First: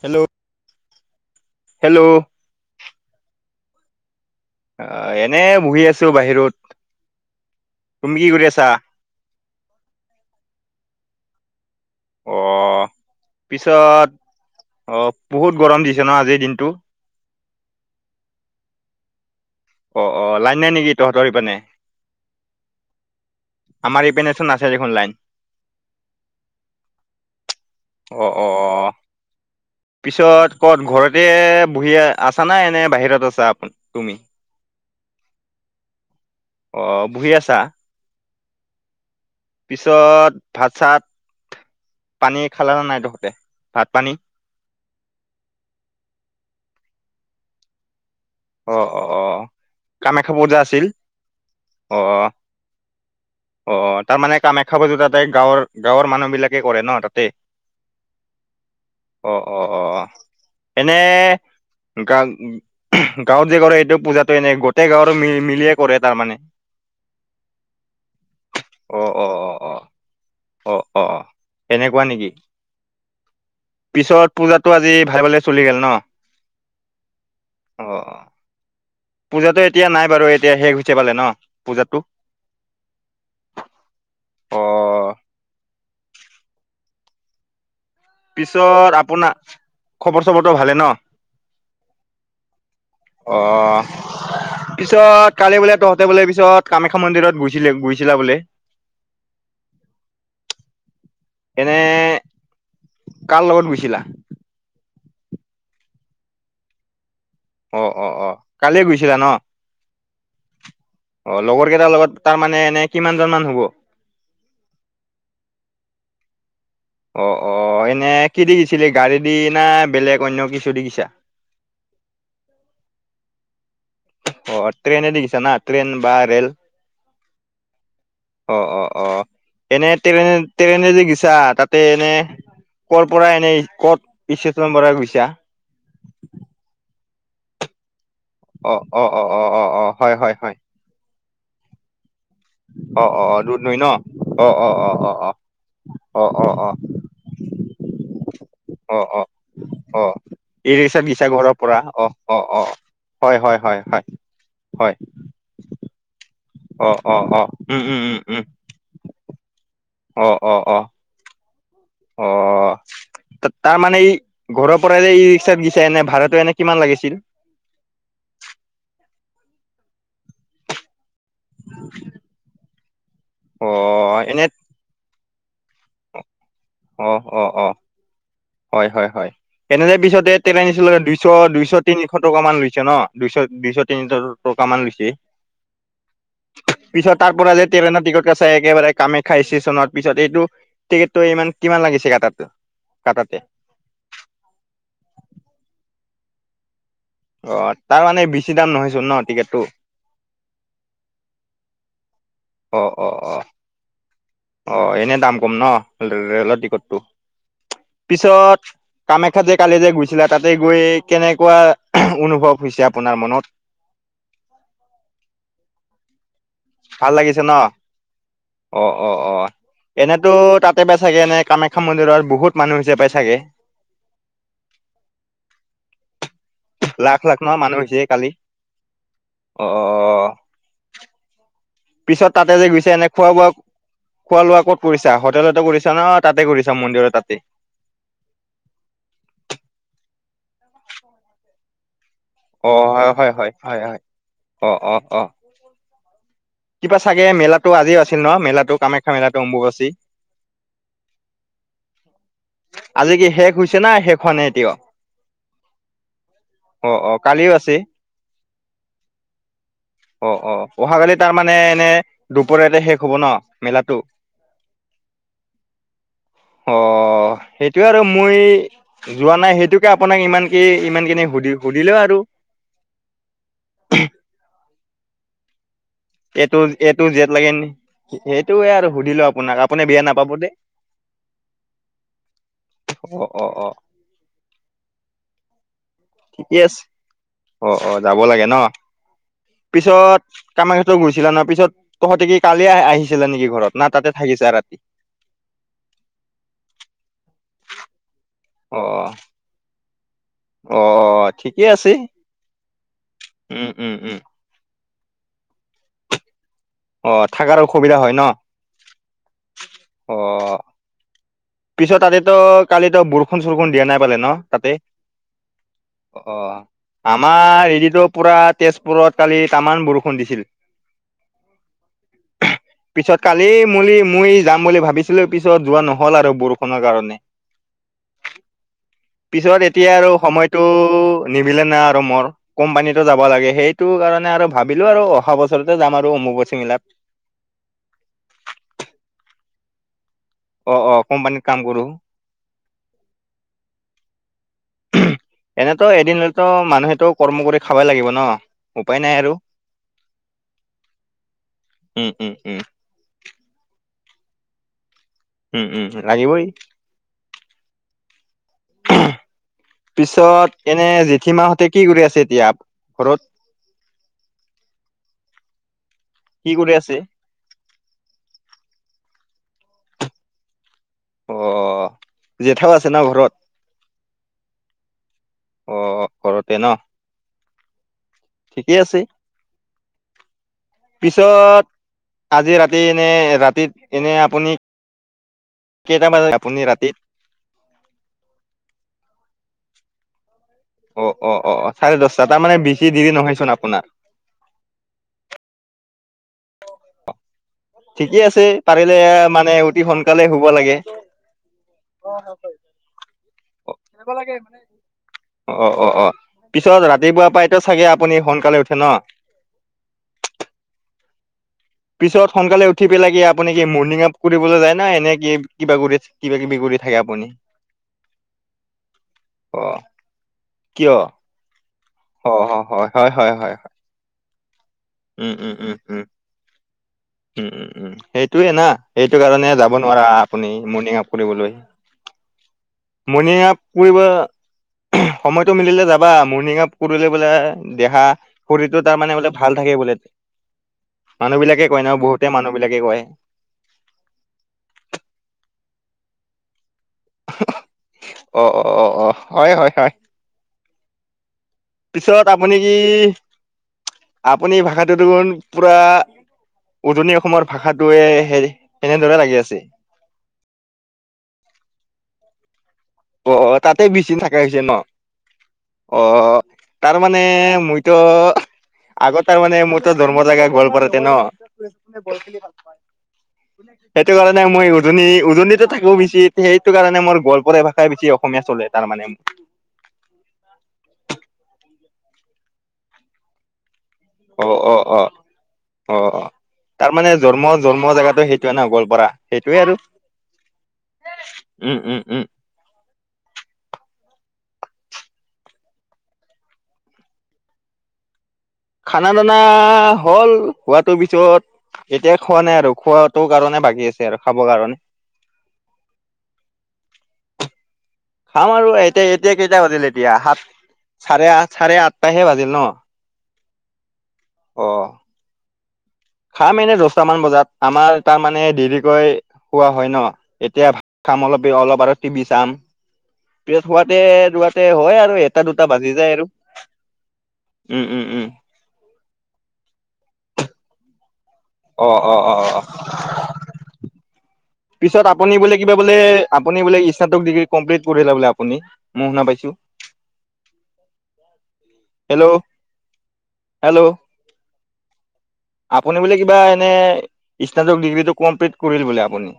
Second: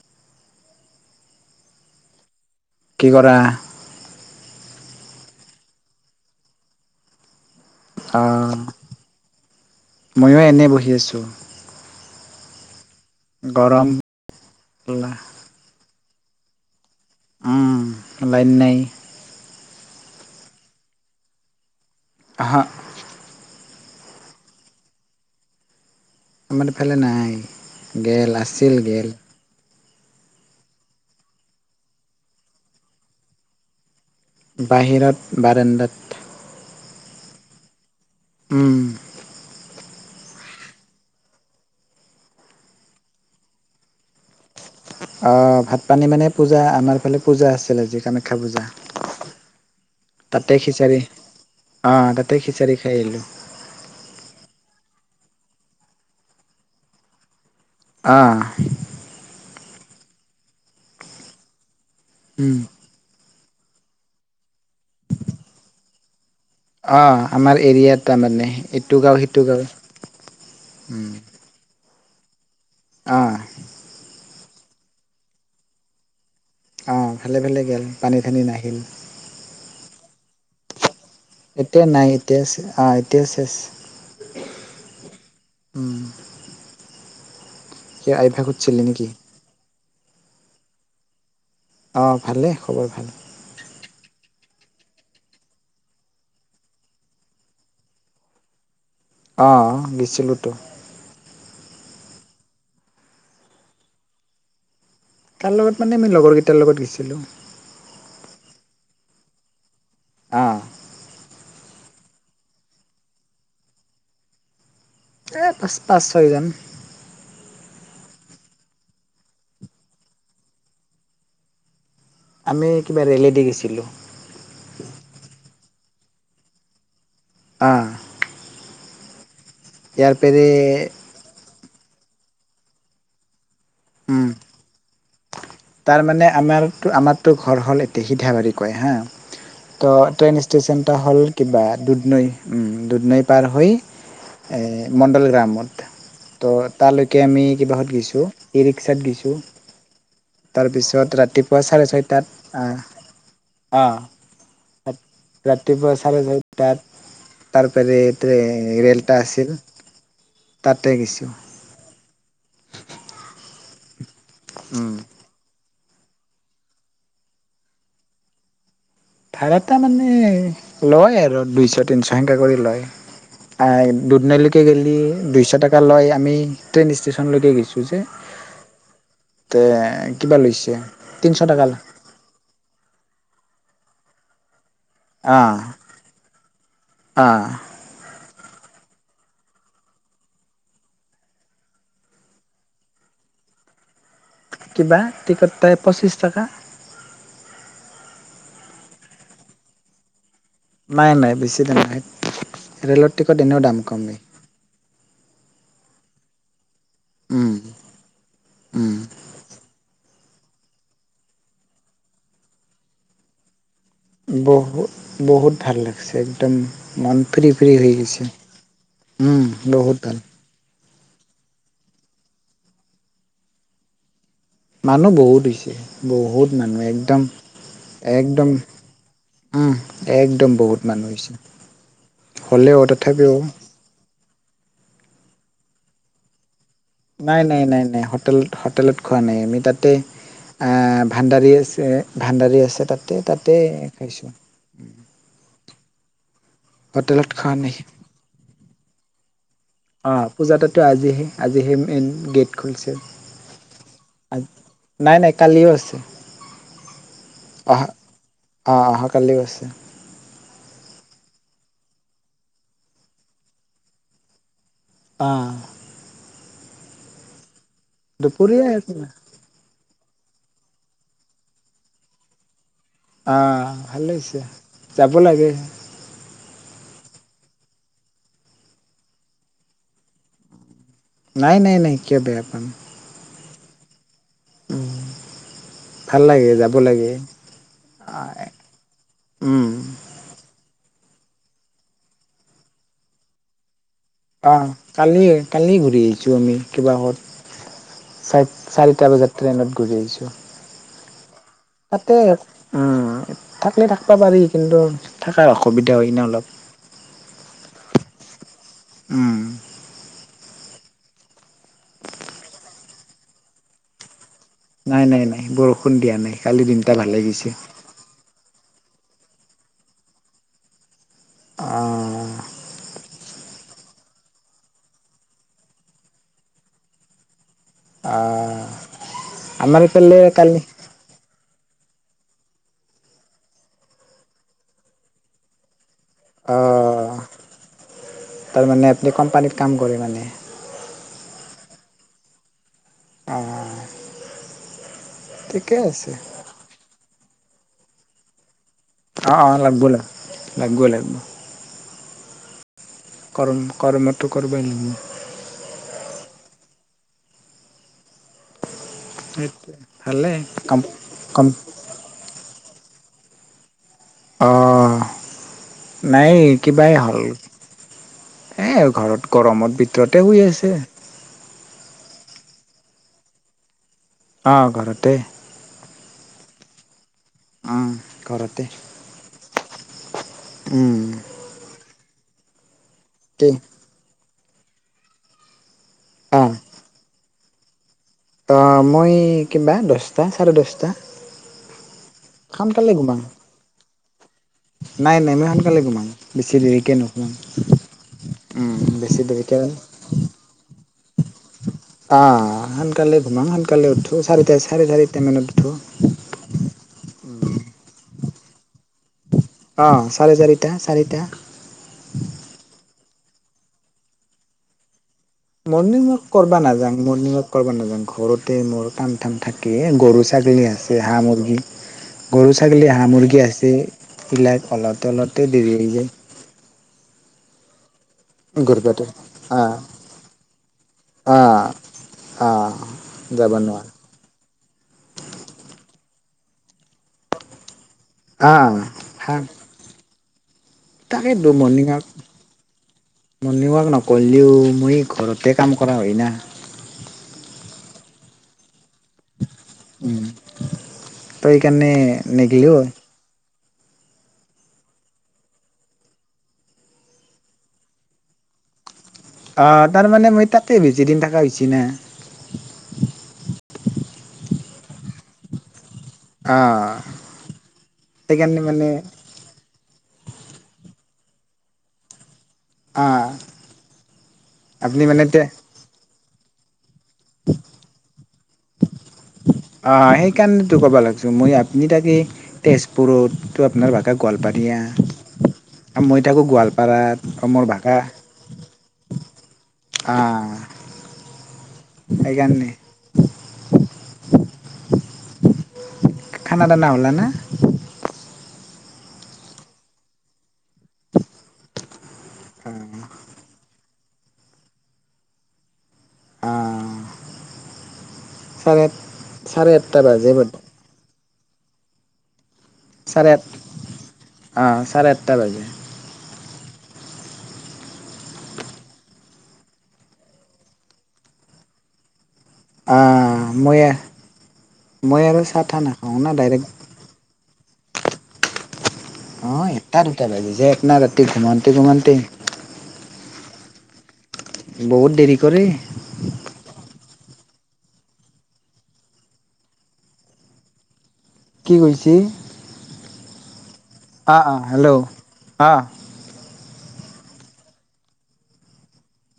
Hello hello! কি কৰা? আহ, এনে বহি আছো বাহিৰত। তুমি কি কৰি আছা অ'! মইয়ো এনে বহি আছোঁ। অ'! গৰম পিছত, অ'! বহুত গৰম দি ন আজিৰ দিনতটো। লাইন নাই। অ অ লাইন নাই নেকি তহঁতৰ ইপানে? আহা আমাৰ ইপেনেচোন আছে দেখুন লাইন। আমাৰফালে নাই অ গেল, অ অ আছিল, গেল। পিছত ক'ত ঘৰতে বুহি আছা নাই এনে বাহিৰত আছা আপ তুমি? বাহিৰত বাৰাণ্ডাত। অ', বহি আছা। উম। পিছত ভাত চাত পানী খালা নে নাই তহঁতে, ভাত পানী? অ' ভাত পানী মানে পূজা আমাৰ ফালে পূজা আছিলে। সেই কাৰণে খালোঁ অ অ অ যাৰ, কামাখ্যা পূজা তাতে আছিল খিচাৰি অ' তাতে খিচাৰি খাই আহিলোঁ। অ' তাৰ মানে কামাখ্যা পজো তাতে গাঁৱৰ গাঁৱৰ মানুহ বিলাকে কৰে ন তাতে অহ' অ' অ' অ' এনে গা উম গাঁৱত যে কৰে, এইটো পূজাটো এনেই গোটেই গাঁৱৰে মি মিলিয়ে কৰে তাৰ মানে। অ' আমাৰ এৰিয়াৰ তাৰমানে এইটো অ গাওঁ, অ সেইটো অ অ গাওঁ। কোৱা নেকি? আহ পূজাতটো আজি ভালে ভালে চলি গ'ল ন। অ' ভালে ভালে গ'ল, অ পানী ঠানী নাহিল। পূজাটো এতিয়া নাই বাৰু এতিয়া শেষ হৈছে। পালে ন এতিয়া পূজাটো নাই, এতিয়া ছে আহ এতিয়া চেছ। অ উম। কিয় আভ্যাস উঠিছিলে পিছত নেকি? আপোনা খবৰ চবৰটো ভালে ন। অ' ভালেই, খবৰ ভাল। অ পিছত কালি বোলে তহঁতে বোলে পিছত কামাখ্যা মন্দিৰত গৈছিল গৈছিলা বোলে। অ' গেছিলোটো। এনে কাৰ লগত গৈছিলা। কাৰ লগত মানে আমি লগৰ কেইটাৰ লগত গৈছিলোঁ। অ' অ' অ' কালিয়ে গৈছিলা ন। অহ' অ লগৰ কেইটাৰ লগত তাৰ মানে এনে কিমান জন মান হ'ব। এই পাঁচটা, ছয়জন। অ' অ' এনে কি দি গিছিলি গাড়ী দি না বেলেগ অন্য কিছু দি গিছা। [unintelligible] আমি কিবা ৰেলে দি গৈছিলোঁ। অ' ট্ৰেইনে দি গিছা না ট্ৰেইন বা ৰে'ল। আহ অ' অ' অ' এনে ট্ৰেনে ট্ৰেনে যে গিছা তাত তাতে এনে, কৰ পৰা এনেই, ক'ত [unintelligible] গৈছা? তাৰ মানে আমাৰো আমাৰতো ঘৰ হ'ল এ সিথাবাৰী কয় অ হা অ অ অ অ অ তো হয় হয় ট্ৰেইন হয় ষ্টেচন এটা হ'ল কিবা দুধনৈ। অ দুধনৈ অ অ পাৰ দুধ হৈ নৈ ন অ অ এই অ অ মণ্ডল অ গ্ৰামত। অ অ তো অ তালৈকে আমি কিবাহত গৈছোঁ, ই-ৰিক্সাত অ গৈছোঁ। অ অ ই ৰিক্সাত তাৰপিছত গৈছা ঘৰৰ ৰাতিপুৱা পৰা চাৰে অ ছয়টাত অ অ হয় হয় হয় অ' হয় হয় অ'। ৰাতিপুৱা চাৰে অ অ অ চাৰটাত উম তাৰপা উম উম উম ৰেলটা আছে। অ' অ' অ' অহ' তা তাৰমানে এই ঘৰৰ পৰাই যে ই ৰিক্সাত গিছা এনে ভাড়াটো এনে কিমান লাগিছিল। ভাড়াটা মানে লয় আৰু দুইশ তিনশ সেনেকাকে কৰি লয়। অ আহ এনে দুধনৈলৈকে গেলি দুইশ টকা। কে লয়। আমি ট্ৰেইন ষ্টেচনলৈকে গৈছোঁ যে। হয়-হয়-হয়, তে তেনেদ পিছতে কিবা তেনে লৈছে নিছিল তিনিশ টকা দুইশ-দুইশ তিনিশ টকা মান লৈছে ন দুইশ-দুইশ। তিন টকা মান লিখি অঁ পিছত তাৰ অঁ পৰা যে টৰেনৰ টিকট ক ত একেবাৰে কামাখ্যা ষ্টেচনৰ পিছত এইটো টিকেটটো ইমান কিমান লাগিছে গে তাতো কাটাতে কিবা টিকটটা পঁচিছ টকা, অ' তাৰ মানে বেছি দাম নহয়চোন ন টিকেটটো। নাই-নাই বেছি দাম নাই অ অ ৰে'লৰ অ টিকট এনেও দাম কম নেকি? অ, এনে দাম কম ন ৰে - ৰেলৰ টিকট উম পিছত উম কামাখ্যা যে কালি যে গু গৈছিলে তাতে গৈ কেনেকুৱা অনুভৱ হৈছে আপোনাৰ মনত। বহুত-বহুত ভাল লাগছে। একদম ভাল মন লাগিছে ন? ফ্ৰী-ফ্ৰী হৈ গৈছে অ' অ' অ'। বহুত ভাল। এনেতো তাতে পাই চাগে এ কামাখ্যা মন্দিৰত বহুত মানুহ হৈছে পায় চাগে মানুহ বহুত হৈছে বহুত মানুহ লাখ লাখ ন মানুহ হৈছে কালি? একদম-একদম অ' উম, অ' অ একদম বহুত মানুহ হৈছে। পিছত তাতে যে হ'লেও গুৰিছে এনে খোৱা তথাপিও বোৱা খোৱা লোৱা ক'ত কৰিছা হোটেলতে কৰিছা ন তাতে কৰিছা। মন্দিৰৰ তাতে? নাই-নাই-নাই-নাই হেল হোটেলত খোৱা নাই আমি তাতে ভাণ্ডাৰী আছ অ' হয়-হয়-হয়-হয়-হয়, খাইছোঁ অ-অ-অ, হোটেলত খাৱা নাই আজিও আছিল ন? মেলাটো কামাখ্যা মেলাটো অম্বুবাচী। অহ পূজাতো আজিহে আজি যি হেই মেইন গেট খুলিছে আজি কি শেষ হৈছে না শেষ হোৱা নাই নাই-নাই কালিও আছে। অ-অ কালিও আছে। আহ-আহ কালিও আছে। অ-অ অহাকালি তাৰ মানে এনে দুপৰীয়াতে শেষ হ'ব ন মেলাটো। অ', অ' সেইটোৱে আৰু মই দুপৰীয়া যোৱা নাই সেইটোকে আপোনাক ইমান ইমান কেিননে সুধি- সুধিলে আৰু। অহ ভাল হৈছে যাব লাগে। এইটো-এইটো জেট লাগে সেইটোয়ে আৰু সুধিলো আপোনাক আপুনি বেয়া নাপাব দেই। নাই-নাই-নাই কিয় বেয়া পাম। অ-অ, উম ভাল লাগে ঠিকেই যাব আছে লাগে অ-অ যাব লাগে ন। উম পিছত কামাখ্যা টো ঘুৰিছিলা ন পিছত তহঁতে কি কালি আহিছিলা নেকি ঘৰত না তাতে থাকিছা আহ ৰাতি কালি-কালি ঘূৰি আহিছো আমি কিবা হত অ চাৰিটা বজাত ট্ৰেইনত ঘূৰি আহিছো। অ', ঠিকে আছে তাতে উ উম থাকিলে উম উম থাকিবা পাৰি কিন্তু। থকাৰ অসুবিধা হয় না অলপ। অ থাকাৰ অসুবিধা হয় উম ন অ', পিছত তাতে তো কালিতো বৰষুণ-চৰষুণ দিয়া নাই পালে ন তাতে নাই নাই নাই বৰষুণ দিয়া নাই অ', কালি দিনটা ভালে গৈছে আমাৰ হেৰিতো পুৰা তেজপুৰত কালি তামান বৰষুণ দিছিল। পিছত অহ, কালি মলি মই যাম বুলি ভাবিছিলো পিছত যোৱা নহল আৰু বৰষুণৰ কাৰণে। অ পিছত আমাৰ এতিয়া আৰু এইফালে কালি সময়তটো নিমিলে না আৰু মৰ কোম্পানীতো যাব লাগে সেইটো কাৰণে আৰু ভাবিলো আৰু অহা বছৰতে যাম। আৰু অম্বুবাচী মেলাত অ' তাৰমানে আপুনি কোম্পানীত কাম কৰে মানে। অ-অ কোম্পানীত কাম কৰোঁ। অ ঠিকে এনেতো আছে এদিনতো মানুহেতো কৰ্ম কৰি খাবাই লাগিব ন। উপায় নাই অ আৰু - অ লাগিব- লাগিব - লাগিব - লাগিব। উম - উম - উম। কৰ্ম - কৰ্মতটো কৰিব লাগিব। উম - উম আহিবই। সেইটোৱে ভালে পিছত কাম এনে জেঠী কাম মাহতে কি কৰি আছে এতিয়া। ঘৰত অ', নাই কি কৰি কিবাই আছে হ'ল এ আৰু ঘৰত গৰমত ভিতৰতে শুই আছে। অ, জেঠাও আছে না ঘৰত। অ, ঘৰতে। অ, ঘৰতে ন। উম ঘৰতে ঠিকেই আছে উম পিছত আজি ৰাতি। এনে কি ৰাতিত এনে আপুনি কেইটা বজাত আপুনি ৰাতিত অ, মই কিবা দহটা। চাৰে দহটা অ - অ - অ চাৰে দহটা তাৰ মানে বেছি সোনকালে দেৰি ঘোমাম নহয়চোন আপোনাৰ। নাই নেমি সোনকালে ঘোমাম বেছি দেৰিকে নুঘোমাম। ঠিকে আছে উম পাৰিলে বেছি মানে অতি সোনকালে হুব লাগে। আহ, সকালে ঘোমাম সকালে উঠো চ চাৰে চাৰিটা মানত অ উঠো। অ অ পিছত ৰাতিপুৱা প্ৰাইতো চাগে আপুনি সোনকালে উঠে ন। অ, চাৰে চাৰিটা - চাৰিটা। পিছত সোনকালে উঠি পেলাই কি আপুনি কি মৰ্ণিং ৱাক কৰিবলৈ যায় না এনে কি কিবা কৰি মৰ্ণিং ৱাক কিবা কিবি কৰিবা কৰি থাকে নাযাও আপুনি মৰ্ণিং ৱাক কৰিবা নাজাও ঘৰতে মোৰ কাম টাম অ থাকে গৰু গৰু ছাগলী কিয় আছে হাহ মুৰ্গী অ গৰু হয় ছাগলী হাহ হয় হয় মুৰ্গী হয় হয়। আছে। এইবিলাক অলতে উম অলতে - উম - উম দেৰি হৈ - উম যায় - উম - উম। উম, সেইটোয়ে না গৰবাটো সেইটো কাৰণে আ যাব নোৱাৰা আপুনি মৰ্ণিং ৱক আ কৰিবলৈ। আ মৰ্ণিং যাব ৱাক কৰিব নোৱাৰা সময়তটো মিলিলে যাবা মৰ্ণিং ৱাক কৰিলে বোলে। দেহা আ শৰীৰটো তাৰমানানে হা বোলে ভাল থাকে বোলে। মানুহ তাকেতো বিলাকে কয় মৰ্ণিং ন ৱাক, বহুতে মানুহ বিলাকে কয় মৰ্ণিং ৱাক নকৰিলেও মই ঘৰতে কাম কৰা হয় না। অ- অ - অ - অ, হয়- হয়- হয়। উম তই সেইকাৰণে পিছত আপুনি নেগিলেও কি হয় আপুনি ভাষাটো দেখোন পুৰা উজনি অসমৰ ভাষটোয়ে হে তেনে অ, তাৰমানানে মই তাাকেই বেজিদিন থকাছি না। অ - অ তাতে বিচি থাকা হৈছে ন অ, অ তাৰ মানে মইতো সেইকাৰণে মানে আগত তাৰ মানে মইতো ধৰ্ম জাগা গল পাৰতে ন। গ অ সেইটো কাৰণে মই আপুনি উজনি মানে তে উজননিতো থাকো বচিত সেইটো কাৰণে। মানে মোৰ গোৱলপৰীয়া ভাষাই বেছি অসমীয়া চলে তাৰ মানে। অ, সেইকাৰণো ক'ব লাগিছিল মই আপুনি তাকে তেজপুৰত। আপোনাৰ ভাষা অ অ অ গোৱালপাৰীয়া। অ আৰু অ মই থাকো তাৰ মানে গোৱালপাৰাত জন্ম অমৰ জন্ম ভাষা জেগাটো সেইটোৱে ন গোৱালপাৰা সেইটোৱে আৰু আহ উম উম উম সেইকাৰণে। খানা টনা হল না। খানা টানা হ'ল হোৱাটো পিছত এতিয়া খোৱা নাই আৰু খোৱাটো কাৰণে বাকী আছে আৰু খাব কাৰণে। আহ খাম আৰু চাৰে এতিয়া - এতিয়া কেইটা চাৰে বাজিল আঠটা এতিয়া বাজে ব সাত চাৰে আঠ- চাৰে আঠটাহে বাজিল ন। চাৰে আঠ অ, অ চাৰে আঠটা বাজে। খাম এনে দহটামান বজাত আমাৰ তাৰ মানে দেৰিকৈ খোৱা হয় ন এতিয়া ভাত খাম। অলপ বে অলপ আৰু তিবিস যাম অ', প মই হোৱাতে ৰুৱতে হয় আৰু মই এটা চাহ দুটা তাহ বাজি যায় নাখাওঁ আৰু না ডাইৰেক্ট উ, উ, উ। অ' এটা দুটা বাজি যায় আপোনাৰ ৰাতি ঘোমাওতে অ ঘোমনতে। অ অ অ পিছত আপুনি দেৰি বোলে, কৰে কিবা বোলে, আপুনি বোলে স্নাতক ডিগ্ৰী কমপ্লিট কৰিলা বোলে আপুনি মই শুনা পাইছোঁ। কি কৈছি? হেল্ল' অ', আপুনি বোলে কিবা এনে স্নাতক ডিগ্ৰীটো কমপ্লিট কৰিল বোলে আপুনি।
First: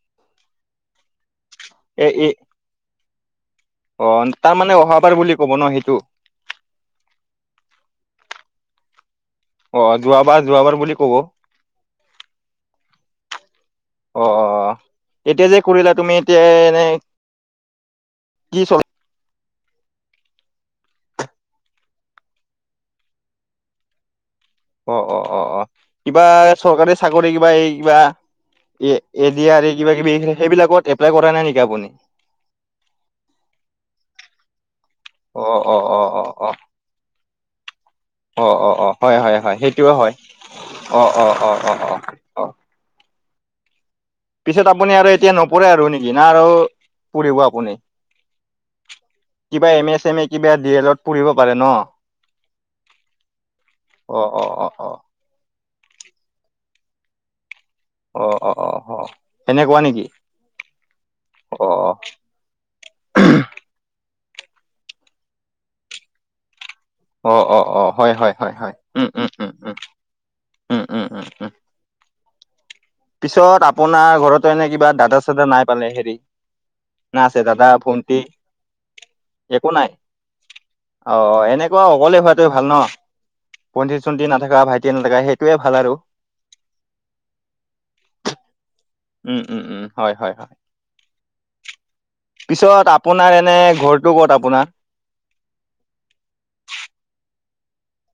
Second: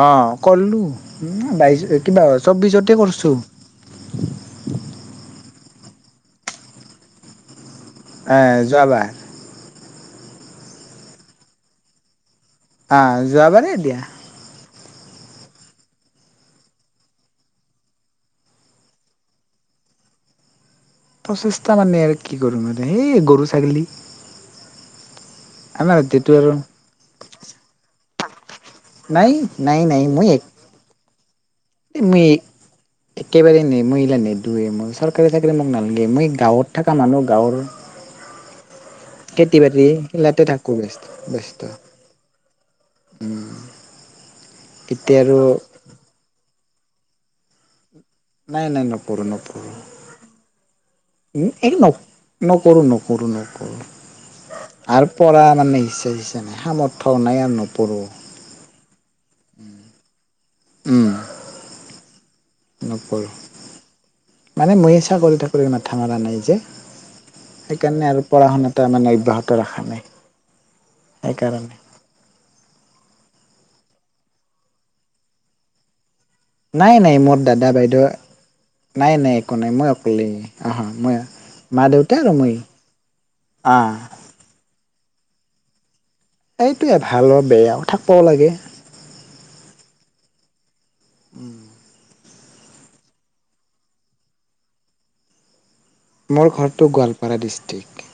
অ' কৰিলোঁ। বাইছ এ এ কিবা চৌবিছতে কৰছোঁ। অ' তাৰমানে অহাবাৰ বুলি কব ন হেটো? আ যোৱাবাৰ। অ' যোৱাবাৰ, যোৱাবাৰ বুলি ক'ব। অ' যোৱাবাৰে দিয়া অ', অ', অ'। এতিয়া যে কৰিলা তুমি এতিয়া এনে কি চল প্ৰচেষ্টা মানে আৰু কি কৰিম মান হেই গৰু ছাগেলী। অ', অ', অ', অ' কিবা চৰকাৰী চাকৰি কিবা এই কিবা এ নাই এডিয়াৰী নাই কিবা নাই কিবি মই এক হে-হেবিলাকত এপ্লাই কৰা নাই নেকি আপুনি? মই একেবাৰে নেমুইলা নেদুয়ে মই। চৰকাৰে অ চাকৰি মোক অ অ নালগে। অ মই গাঁৱত থকা মানুহ গাঁৱৰ, অ অ অ অ হয় হয় হয় খেতি বাতি সেইটোও হয় খিলাতে থাকো অ ব্যস্ত, অ অ ব্যস্ত। অ অ অ উম। পিছত আপুনি আৰু এতিয়া নপঢ়ে আৰু নেকি না আৰু পঢ়িব আপুনি? নাই নাই নকৰো নকৰো কিবা এম এছ, এম এ কিবা ডিয়েলত পঢ়িব পাৰে ন? নকৰোঁ, নকৰোঁ, নকৰোঁ অ অ অ অ আৰু পঢ়া মানে পইচা চইছা নাই, সামৰ্থ নাই আৰু নপ অ', অ', অ', অ' সেনেকুৱা নেকি? উম অ', অ'। নকৰোঁ। মানে মই চাকৰি ঠাকুৰি মাথা মাৰা নাই যে। অ অ অ অ সেইকাৰণে হয় আৰু হয় পঢ়া হয় শুনা তামানে মানে অব্যাহত ৰাখা নাই। উ, উ, উ, সেইকাৰণে উ। পিছত আপোনাৰ ঘৰতো এনে কিবা দাদা চাদা নাই পালে হেৰি। নাই নাই না মোৰ আছে দাদা বাইদেউ ভন্টি নাই, নাই একো নাই মই অকলে অ' মই মা দেউতা অকলে আৰু হোৱাটোৱে মই ভাল ন? আহ ভণ্টি চণ্টি নাথাকা, ভাইটি নাথাকা হেইটোয়ে ভাল আৰু। এইটোৱে ভাল অ' বেয়াও থাকব লাগে। উ, উ, উ, হয়, হয়, হয়। উ। পিছত আপোনাৰ এনে ঘৰটো ক'ত আপোনাৰ? মোৰ ঘৰটো গোৱালপাৰা ডিষ্ট্ৰিক।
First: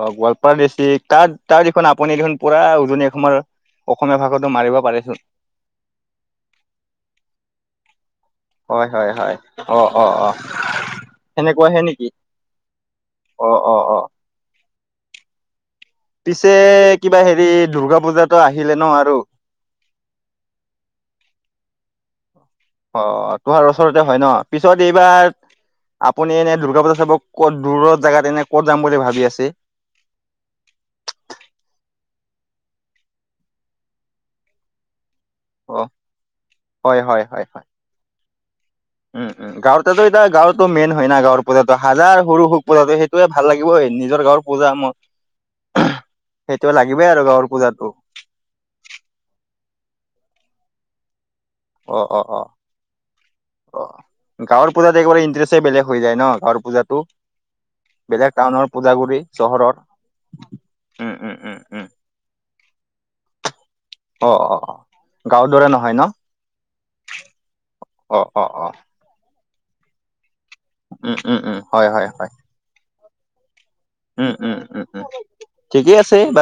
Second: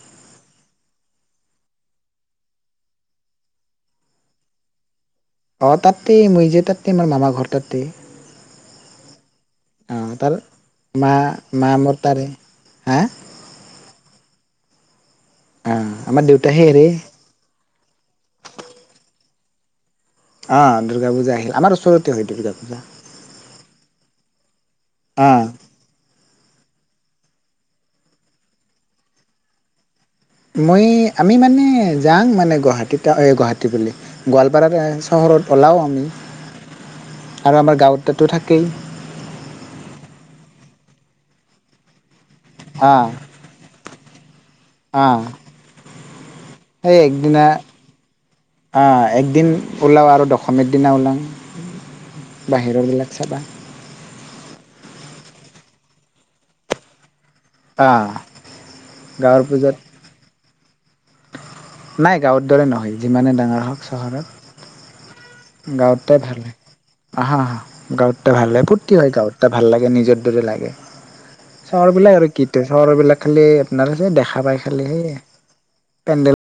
অ' গোৱালপাৰা দিষ্ট্ৰিক, তাত তাৰ দেখোন আপুনি দেখোন পুৰা উজনি অসমৰ অসমীয়া ভাষাটো মাৰিব পাৰিছোঁ। অ' তাতেই, মই যে তাতেই, মাৰ মামাৰ ঘৰ তাতেই। হয়, হয়, হয়, অ', অ', অ' মা সেনেকুৱা মা হে মোৰ নেকি? তাৰে হা অ', অ', অ'। অ আমাৰ দেউতা পিছে সেই হেৰি কিবা হেৰি দুৰ্গা পূজাটো আহিলে ন আৰু। অ' দুৰ্গা পূজা আহিল। আমাৰ ওচৰতে হয় দুৰ্গা পূজা অ' তোহাৰ ওচৰতে হয় ন? পিছত এইবাৰ অ আপ আপুনি এনে দূৰ্গা পূজা চাবক ক'ত দূৰৰ জেগাত এনে ক'ত যাম বুলি ভাবি আছে। মই, আমি মানে যাং মানে গুৱাহাটীত, অ' গুৱাহাটী বোলে গোৱালপাৰালৈ আ চহৰত ওলাওঁ অ আমি। হয়, হয়, হয়, আৰু হয়। আমাৰ গাঁৱততো থাকেই উম, উম, গাঁৱৰতাতো এতিয়া গাঁৱতো মেইন। হয় না গাঁৱৰপূজাটো হাজাৰ সৰু হওঁক পূজাতটো, হা সেইটোয়ে ভাল লাগিবই নিজৰ গাঁৱৰ। পূজা মই হা সেই একদিনা এ, একদিন ওলাও আৰু দশমীৰ দিনা অ অ অ ওলাও। বাহিৰৰ বিলাক চাবা। অ গাঁৱৰ পূজাতো একবাৰে ইন্টাৰেষ্টে বেলেগ হৈ যায় ন গাঁৱৰ পূজাতো? আহ বেলেগ টাউনৰ পূজাগুৰি গাঁৱৰ পূজাত চহৰত। নাই, গাঁৱৰ দৰে নহয়, যিমানে ডাঙৰ হওঁক। অ' অ' গাঁৱৰ দৰে নহয় ন গাঁৱতে ভাল হয় আহা-আহা অ গাঁৱততে অ ভালে অ ফূৰ্তী হয়। গাঁৱততে ভাল লাগে নিজৰ লাগে উম উম উম চহৰ হয় হয় বিলাক আৰু হয় কি চহৰ বিলাক খালি উম দেখা পাই উম খালি উম উম সেয়ে ঠিকেই আছে পেণ্ডল বা